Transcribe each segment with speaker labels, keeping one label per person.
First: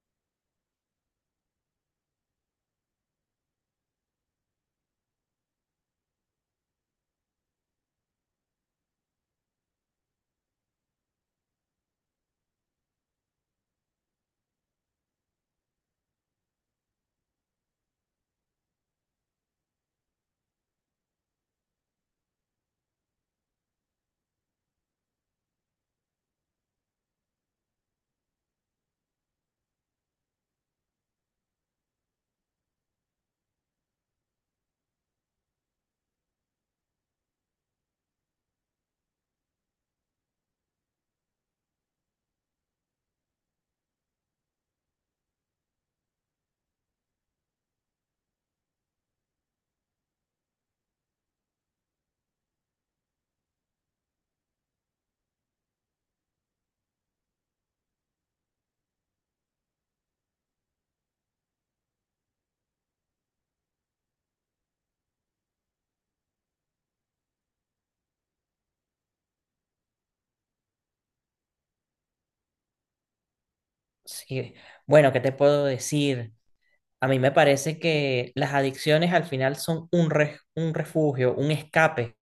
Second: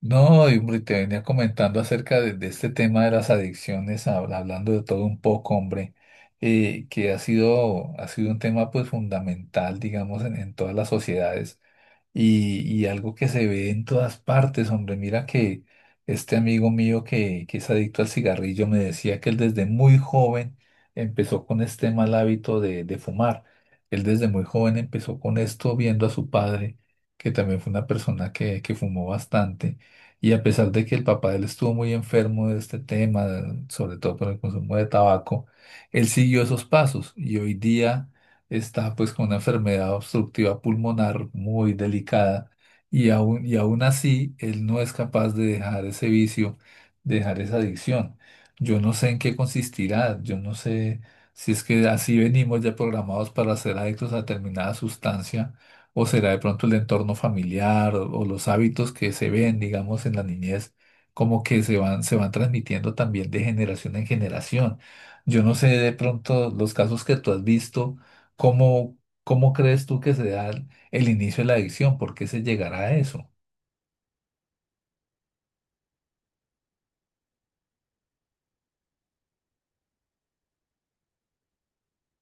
Speaker 1: No, y hombre, te venía comentando acerca de este tema de las adicciones, hablando de todo un poco, hombre, que ha sido un tema pues fundamental, digamos, en todas las sociedades y algo que se ve en todas partes, hombre. Mira que este amigo mío que es adicto al cigarrillo me decía que él desde muy joven empezó con este mal hábito de fumar. Él desde muy joven empezó con esto viendo a su padre, que también fue una persona que fumó bastante. Y a pesar de que el papá de él estuvo muy enfermo de este tema, sobre todo por el consumo de tabaco, él siguió esos pasos y hoy día está pues con una enfermedad obstructiva pulmonar muy delicada y aún así él no es capaz de dejar ese vicio, de dejar esa adicción. Yo no sé en qué consistirá, yo no sé si es que así venimos ya programados para ser adictos a determinada sustancia o será de pronto el entorno familiar o los hábitos que se ven, digamos, en la niñez, como que se van transmitiendo también de generación en generación. Yo no sé de pronto los casos que tú has visto. ¿Cómo, cómo crees tú que se da el inicio de la adicción? ¿Por qué se llegará a eso?
Speaker 2: Sí, bueno, ¿qué te puedo decir? A mí me parece que las adicciones al final son un refugio, un escape,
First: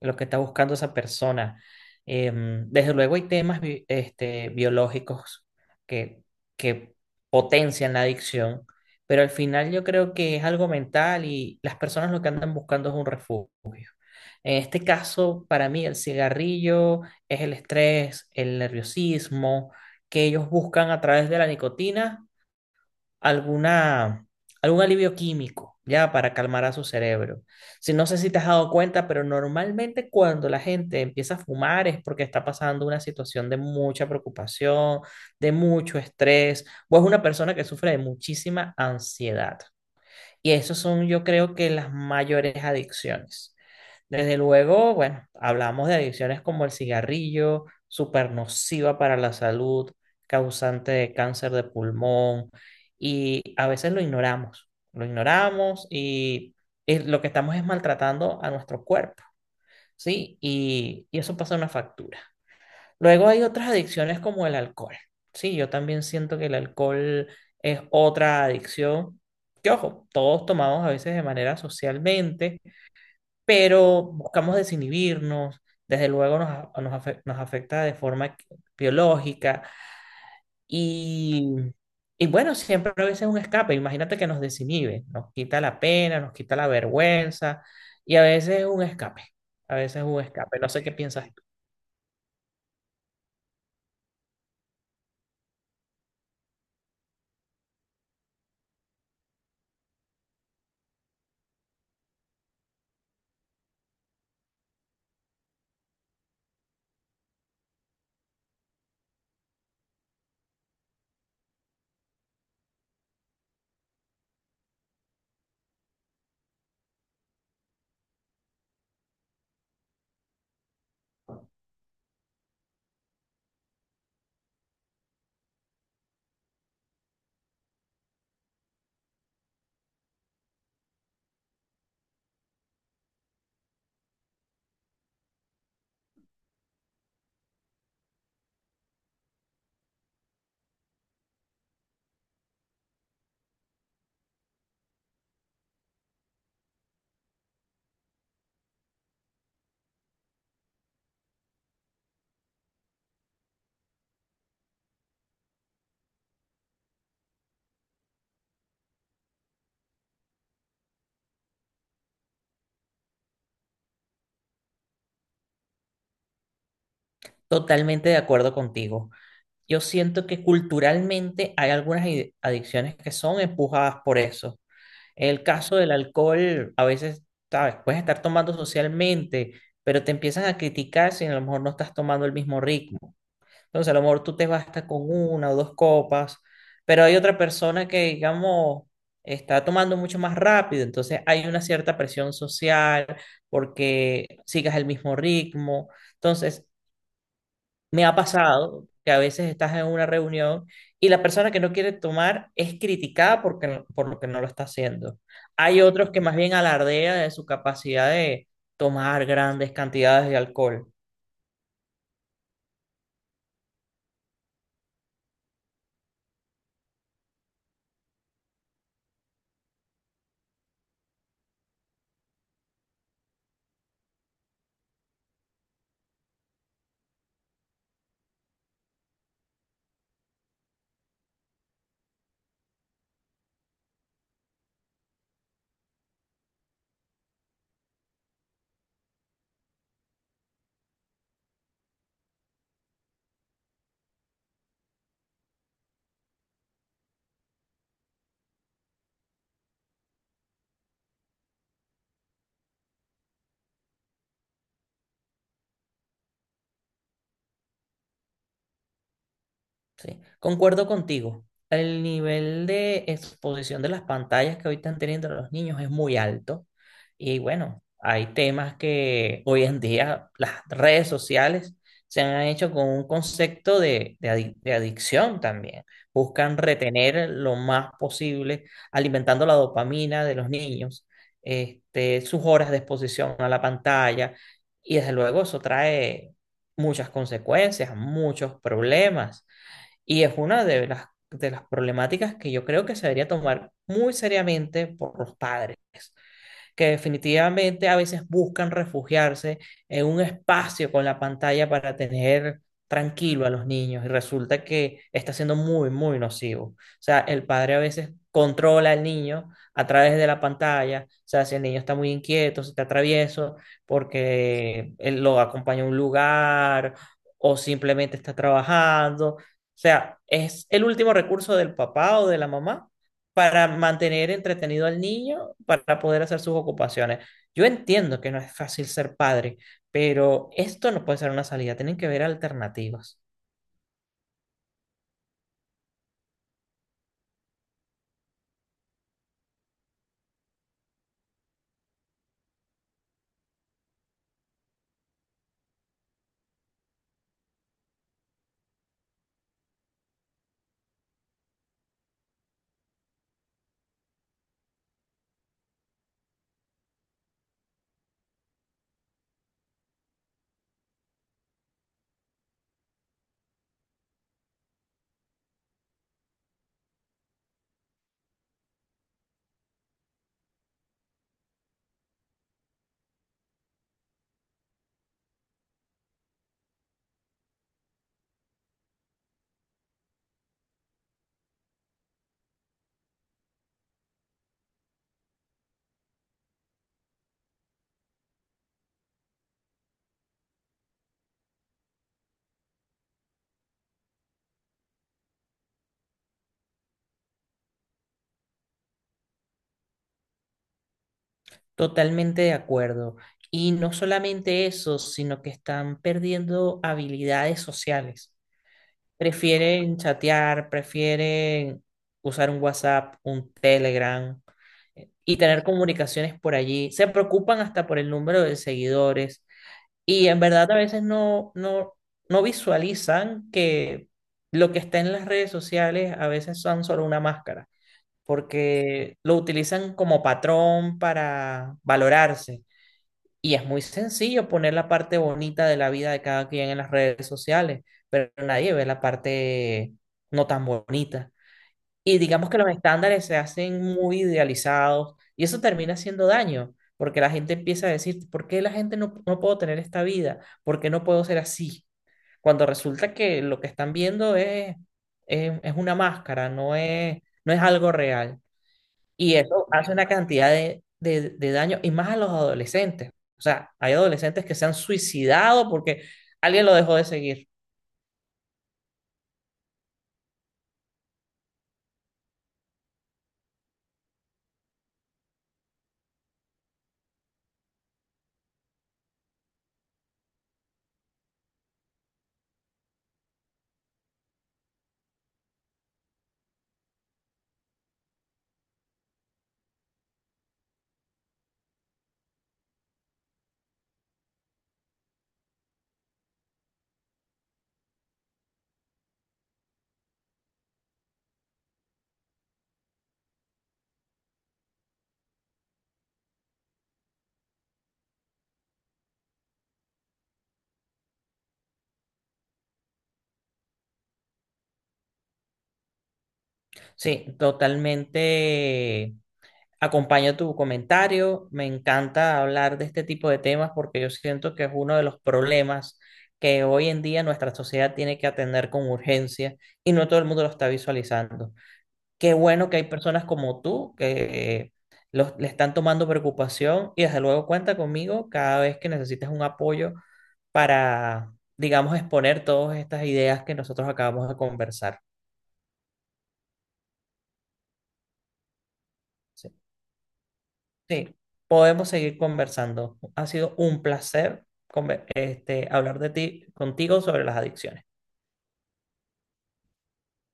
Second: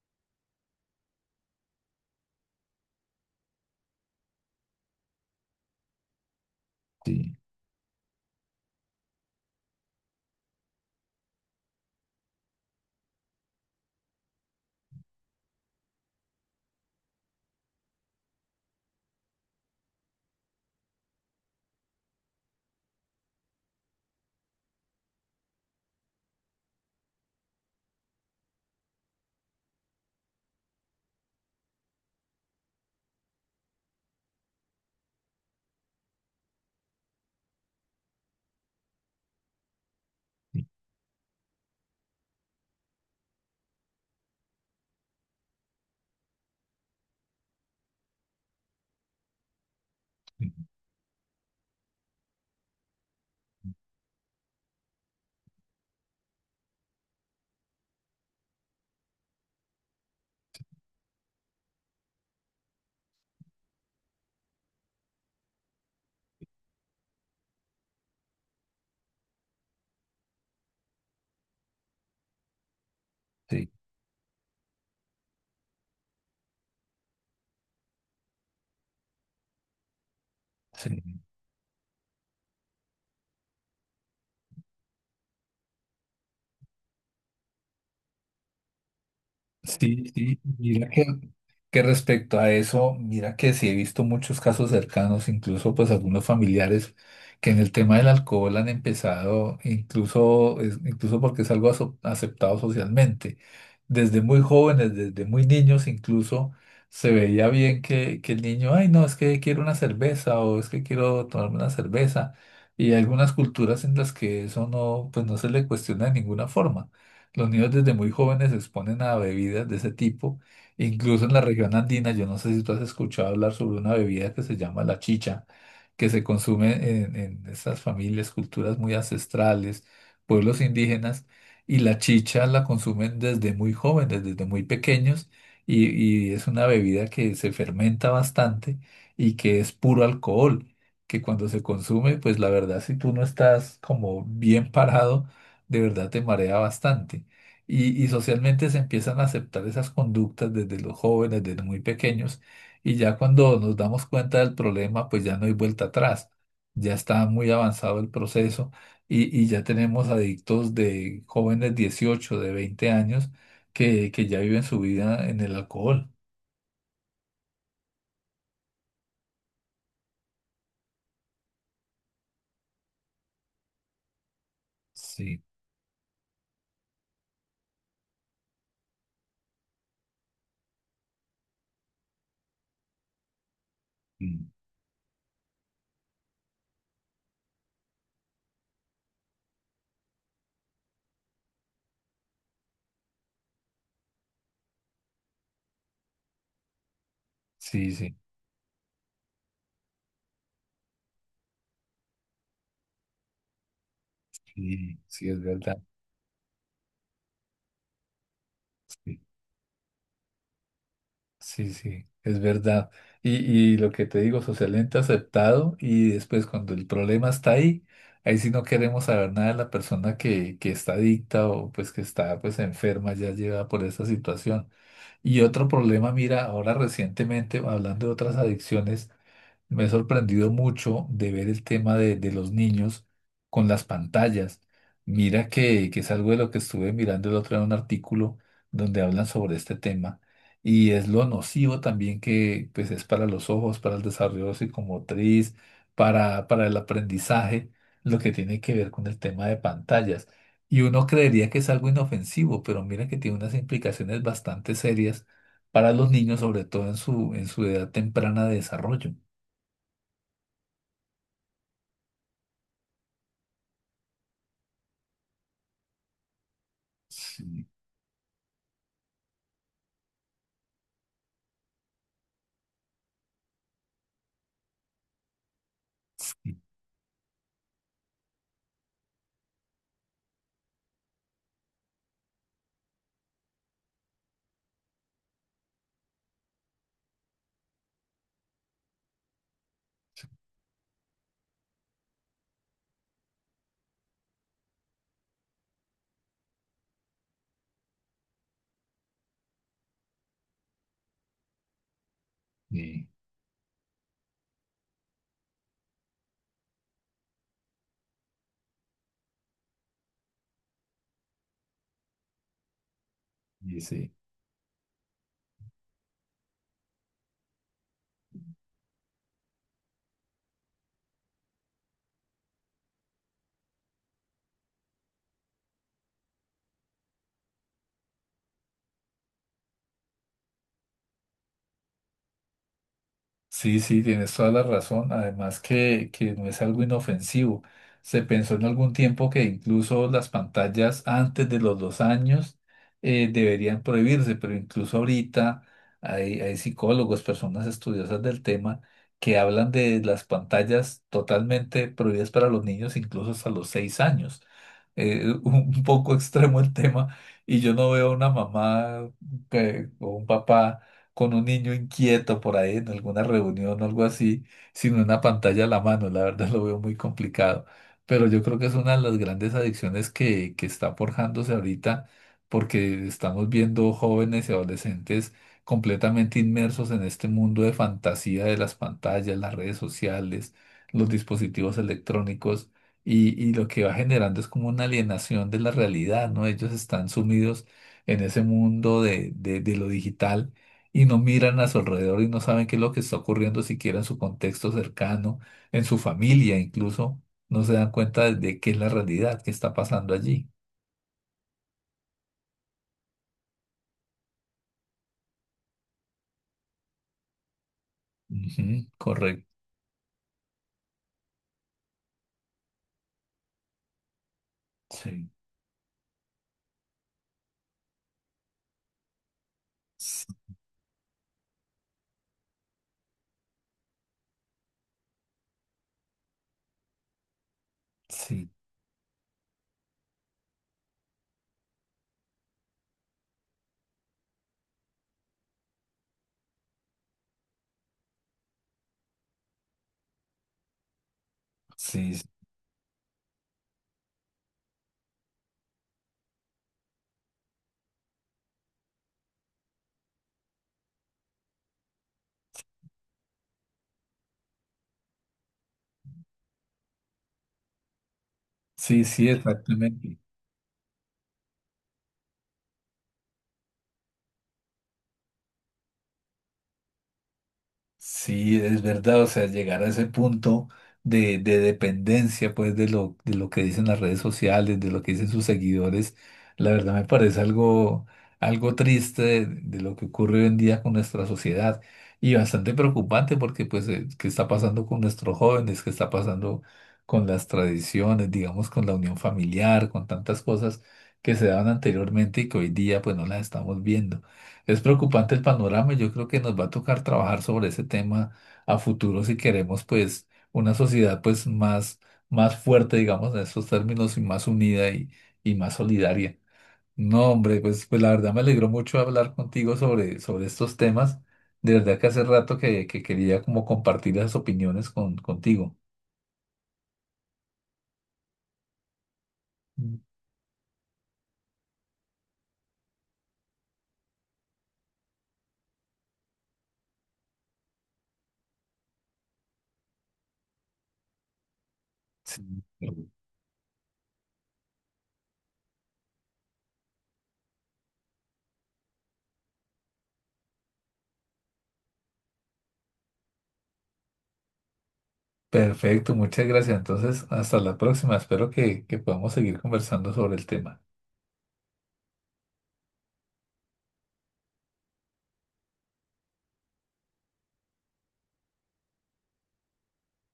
Speaker 2: lo que está buscando esa persona. Desde luego hay temas biológicos que, que
Speaker 1: Sí,
Speaker 2: potencian la adicción, pero al final yo creo que es algo mental y las personas lo que andan buscando es un refugio. En este caso, para mí, el cigarrillo es el estrés, el nerviosismo que ellos buscan a través de la nicotina alguna, algún alivio químico, ya, para calmar a su cerebro. Si no sé si te has dado cuenta, pero normalmente cuando la gente empieza a fumar es porque está pasando una situación de mucha preocupación, de mucho estrés, o es una persona que sufre de muchísima ansiedad. Y esos son, yo creo que las mayores adicciones. Desde luego, bueno, hablamos de adicciones como el cigarrillo, súper nociva para la salud, causante de cáncer de pulmón, y a veces lo ignoramos, lo que estamos es maltratando a nuestro cuerpo, ¿sí? Y eso pasa una factura. Luego hay otras adicciones como el alcohol. Sí, yo también siento que el alcohol es otra adicción. Que ojo, todos tomamos a veces de manera socialmente,
Speaker 1: sí,
Speaker 2: pero buscamos desinhibirnos. Desde luego nos afecta de forma biológica
Speaker 1: sí.
Speaker 2: y, y bueno, siempre a veces es un escape. Imagínate que nos desinhibe, nos quita la pena, nos quita la vergüenza y a veces es un escape. A veces es
Speaker 1: Sí,
Speaker 2: un
Speaker 1: sí.
Speaker 2: escape. No sé
Speaker 1: Mira
Speaker 2: qué piensas.
Speaker 1: que respecto a eso, mira que sí he visto muchos casos cercanos, incluso pues algunos familiares que en el tema del alcohol han empezado, incluso, incluso porque es algo aceptado socialmente. Desde muy jóvenes, desde muy niños incluso, se veía bien que el niño, ay no, es que quiero una cerveza o es que quiero tomarme una cerveza. Y hay algunas culturas en las que eso no, pues no se le cuestiona de ninguna forma. Los niños desde muy jóvenes se exponen a bebidas de ese tipo. Incluso en la región andina, yo no sé si tú has escuchado hablar sobre una bebida que se llama la chicha, que se consume en estas familias, culturas muy ancestrales, pueblos indígenas, y la chicha la consumen desde muy jóvenes, desde muy pequeños, y es una bebida que se fermenta bastante y que es puro alcohol, que cuando se consume, pues la verdad, si tú no estás como bien parado, de verdad te marea bastante. Y socialmente se empiezan a aceptar esas conductas desde los jóvenes, desde muy pequeños, y ya cuando nos damos cuenta del problema, pues ya no hay vuelta atrás, ya está muy avanzado el proceso y ya tenemos adictos de jóvenes 18 de 20 años, que ya viven su vida en el alcohol.
Speaker 2: Totalmente de acuerdo contigo. Yo siento que culturalmente hay algunas adicciones que son empujadas por eso.
Speaker 1: Sí,
Speaker 2: El caso del alcohol, a veces, sabes, puedes estar tomando socialmente, pero te empiezan a criticar si a lo mejor no estás tomando el mismo ritmo. Entonces, a lo mejor tú te
Speaker 1: mm,
Speaker 2: basta con una o dos copas, pero hay otra persona que, digamos, está tomando mucho más rápido. Entonces, hay una cierta presión social porque sigas el mismo ritmo. Entonces,
Speaker 1: sí,
Speaker 2: me ha
Speaker 1: sí,
Speaker 2: pasado que a veces estás en una reunión y la persona que no quiere tomar es criticada por lo que no lo está
Speaker 1: sí,
Speaker 2: haciendo.
Speaker 1: sí, es verdad.
Speaker 2: Hay otros que más bien alardean de su capacidad de
Speaker 1: Sí.
Speaker 2: tomar grandes cantidades de alcohol.
Speaker 1: Sí, sí, es verdad. Y, y lo que te digo, socialmente aceptado y después cuando el problema está ahí, ahí sí no queremos saber nada de la persona que está adicta o pues que está pues enferma ya llevada por esa situación. Y otro problema, mira, ahora recientemente, hablando de otras adicciones, me he sorprendido mucho de ver el tema de los niños con las pantallas. Mira que es algo de lo que estuve mirando el otro día en un artículo donde hablan sobre este tema y es lo nocivo también que pues, es para los ojos, para el desarrollo psicomotriz, para el aprendizaje, lo que tiene que ver con el tema de pantallas. Y uno creería que es algo inofensivo, pero mira que tiene unas implicaciones bastante serias para los niños, sobre todo en su, edad temprana de desarrollo.
Speaker 2: Sí, concuerdo contigo. El nivel de exposición de las pantallas que hoy están teniendo los niños es muy alto. Y
Speaker 1: Sí,
Speaker 2: bueno, hay temas que hoy en día las redes sociales se han hecho con un concepto de adicción también. Buscan retener lo más posible, alimentando la dopamina de los niños, sus horas de exposición a la pantalla. Y desde luego eso trae muchas consecuencias, muchos problemas. Y es una de las problemáticas que yo creo que se debería tomar muy seriamente por los padres que definitivamente a veces buscan refugiarse en un espacio con la pantalla para tener
Speaker 1: sí,
Speaker 2: tranquilo a los niños y resulta que está siendo muy, muy nocivo. O sea, el padre a veces controla al niño a través de la pantalla, o sea, si el niño está muy inquieto, si está travieso,
Speaker 1: y sí,
Speaker 2: porque él lo acompaña a un lugar o simplemente está trabajando. O sea, es el último recurso del papá o de la mamá para mantener entretenido al niño para poder hacer sus ocupaciones. Yo entiendo que no es fácil ser padre, pero esto no puede ser una salida, tienen que ver alternativas.
Speaker 1: sí, sí, tienes toda la razón. Además que no es algo inofensivo. Se pensó en algún tiempo que incluso las pantallas antes de los 2 años deberían prohibirse, pero incluso ahorita hay psicólogos, personas estudiosas del tema, que hablan de las pantallas totalmente prohibidas para los niños, incluso hasta los 6 años. Un poco extremo el tema, y yo no veo una mamá o un papá con un niño inquieto por ahí en alguna reunión o algo así, sin una pantalla a la mano, la verdad lo veo muy complicado. Pero yo creo que es una de las grandes adicciones que está forjándose ahorita, porque estamos viendo jóvenes y adolescentes completamente inmersos en este mundo de fantasía de las pantallas, las redes sociales, los dispositivos electrónicos. Y lo que va generando es como una alienación de la realidad, ¿no? Ellos están sumidos en ese mundo de lo digital y no miran a su alrededor y no saben qué es lo que está ocurriendo siquiera en su contexto cercano, en su familia incluso, no se dan cuenta de qué es la realidad, qué está pasando allí.
Speaker 2: Totalmente de acuerdo. Y no solamente eso, sino que están perdiendo habilidades sociales.
Speaker 1: Ujú, correcto.
Speaker 2: Prefieren chatear, prefieren usar un WhatsApp, un Telegram
Speaker 1: Sí,
Speaker 2: y tener comunicaciones por allí. Se preocupan hasta por el número de seguidores.
Speaker 1: sí,
Speaker 2: Y en verdad a veces no visualizan que lo que está en las redes sociales a veces son solo una máscara,
Speaker 1: sí,
Speaker 2: porque lo utilizan como patrón para valorarse. Y es muy sencillo poner la parte bonita de la vida de cada quien en las redes sociales, pero nadie ve la parte no tan bonita. Y digamos que los estándares se hacen muy idealizados y eso termina haciendo daño, porque la gente empieza a decir, ¿por qué la gente no, no puedo tener esta vida? ¿Por qué no puedo ser así? Cuando resulta que lo que están viendo es una máscara, no es algo real.
Speaker 1: sí, sí,
Speaker 2: Y eso hace una
Speaker 1: exactamente.
Speaker 2: cantidad de daño y más a los adolescentes. O sea, hay adolescentes que se han suicidado porque alguien lo dejó de seguir.
Speaker 1: Sí, es verdad, o sea, llegar a ese punto de dependencia, pues, de lo que dicen las redes sociales, de lo que dicen sus seguidores, la verdad me parece algo, triste de lo que ocurre hoy en día con nuestra sociedad y bastante preocupante porque, pues, qué está pasando con nuestros jóvenes, qué está pasando con las tradiciones, digamos, con la unión familiar, con tantas cosas que se daban anteriormente y que hoy día, pues, no las estamos viendo. Es preocupante el panorama y yo creo que nos va a tocar trabajar sobre ese tema a futuro si queremos pues una sociedad pues más, más fuerte, digamos, en estos términos y más unida y más solidaria. No, hombre, pues, pues la verdad me alegró mucho hablar contigo sobre estos temas. De verdad que hace rato que quería como compartir las opiniones contigo.
Speaker 2: Sí, totalmente.
Speaker 1: Mm.
Speaker 2: Acompaño tu comentario. Me encanta hablar de este tipo de temas porque yo siento que es uno de los problemas que hoy en día nuestra sociedad tiene que atender con urgencia y no todo el mundo lo está visualizando. Qué
Speaker 1: Sí.
Speaker 2: bueno que hay personas como tú que los, le están tomando preocupación y desde luego cuenta conmigo cada vez que necesites un apoyo para, digamos, exponer todas estas ideas que nosotros acabamos de conversar.
Speaker 1: Perfecto, muchas gracias. Entonces, hasta la próxima. Espero que podamos
Speaker 2: Sí.
Speaker 1: seguir conversando sobre el tema.
Speaker 2: Sí, podemos seguir conversando. Ha sido un placer hablar de ti, contigo sobre las adicciones.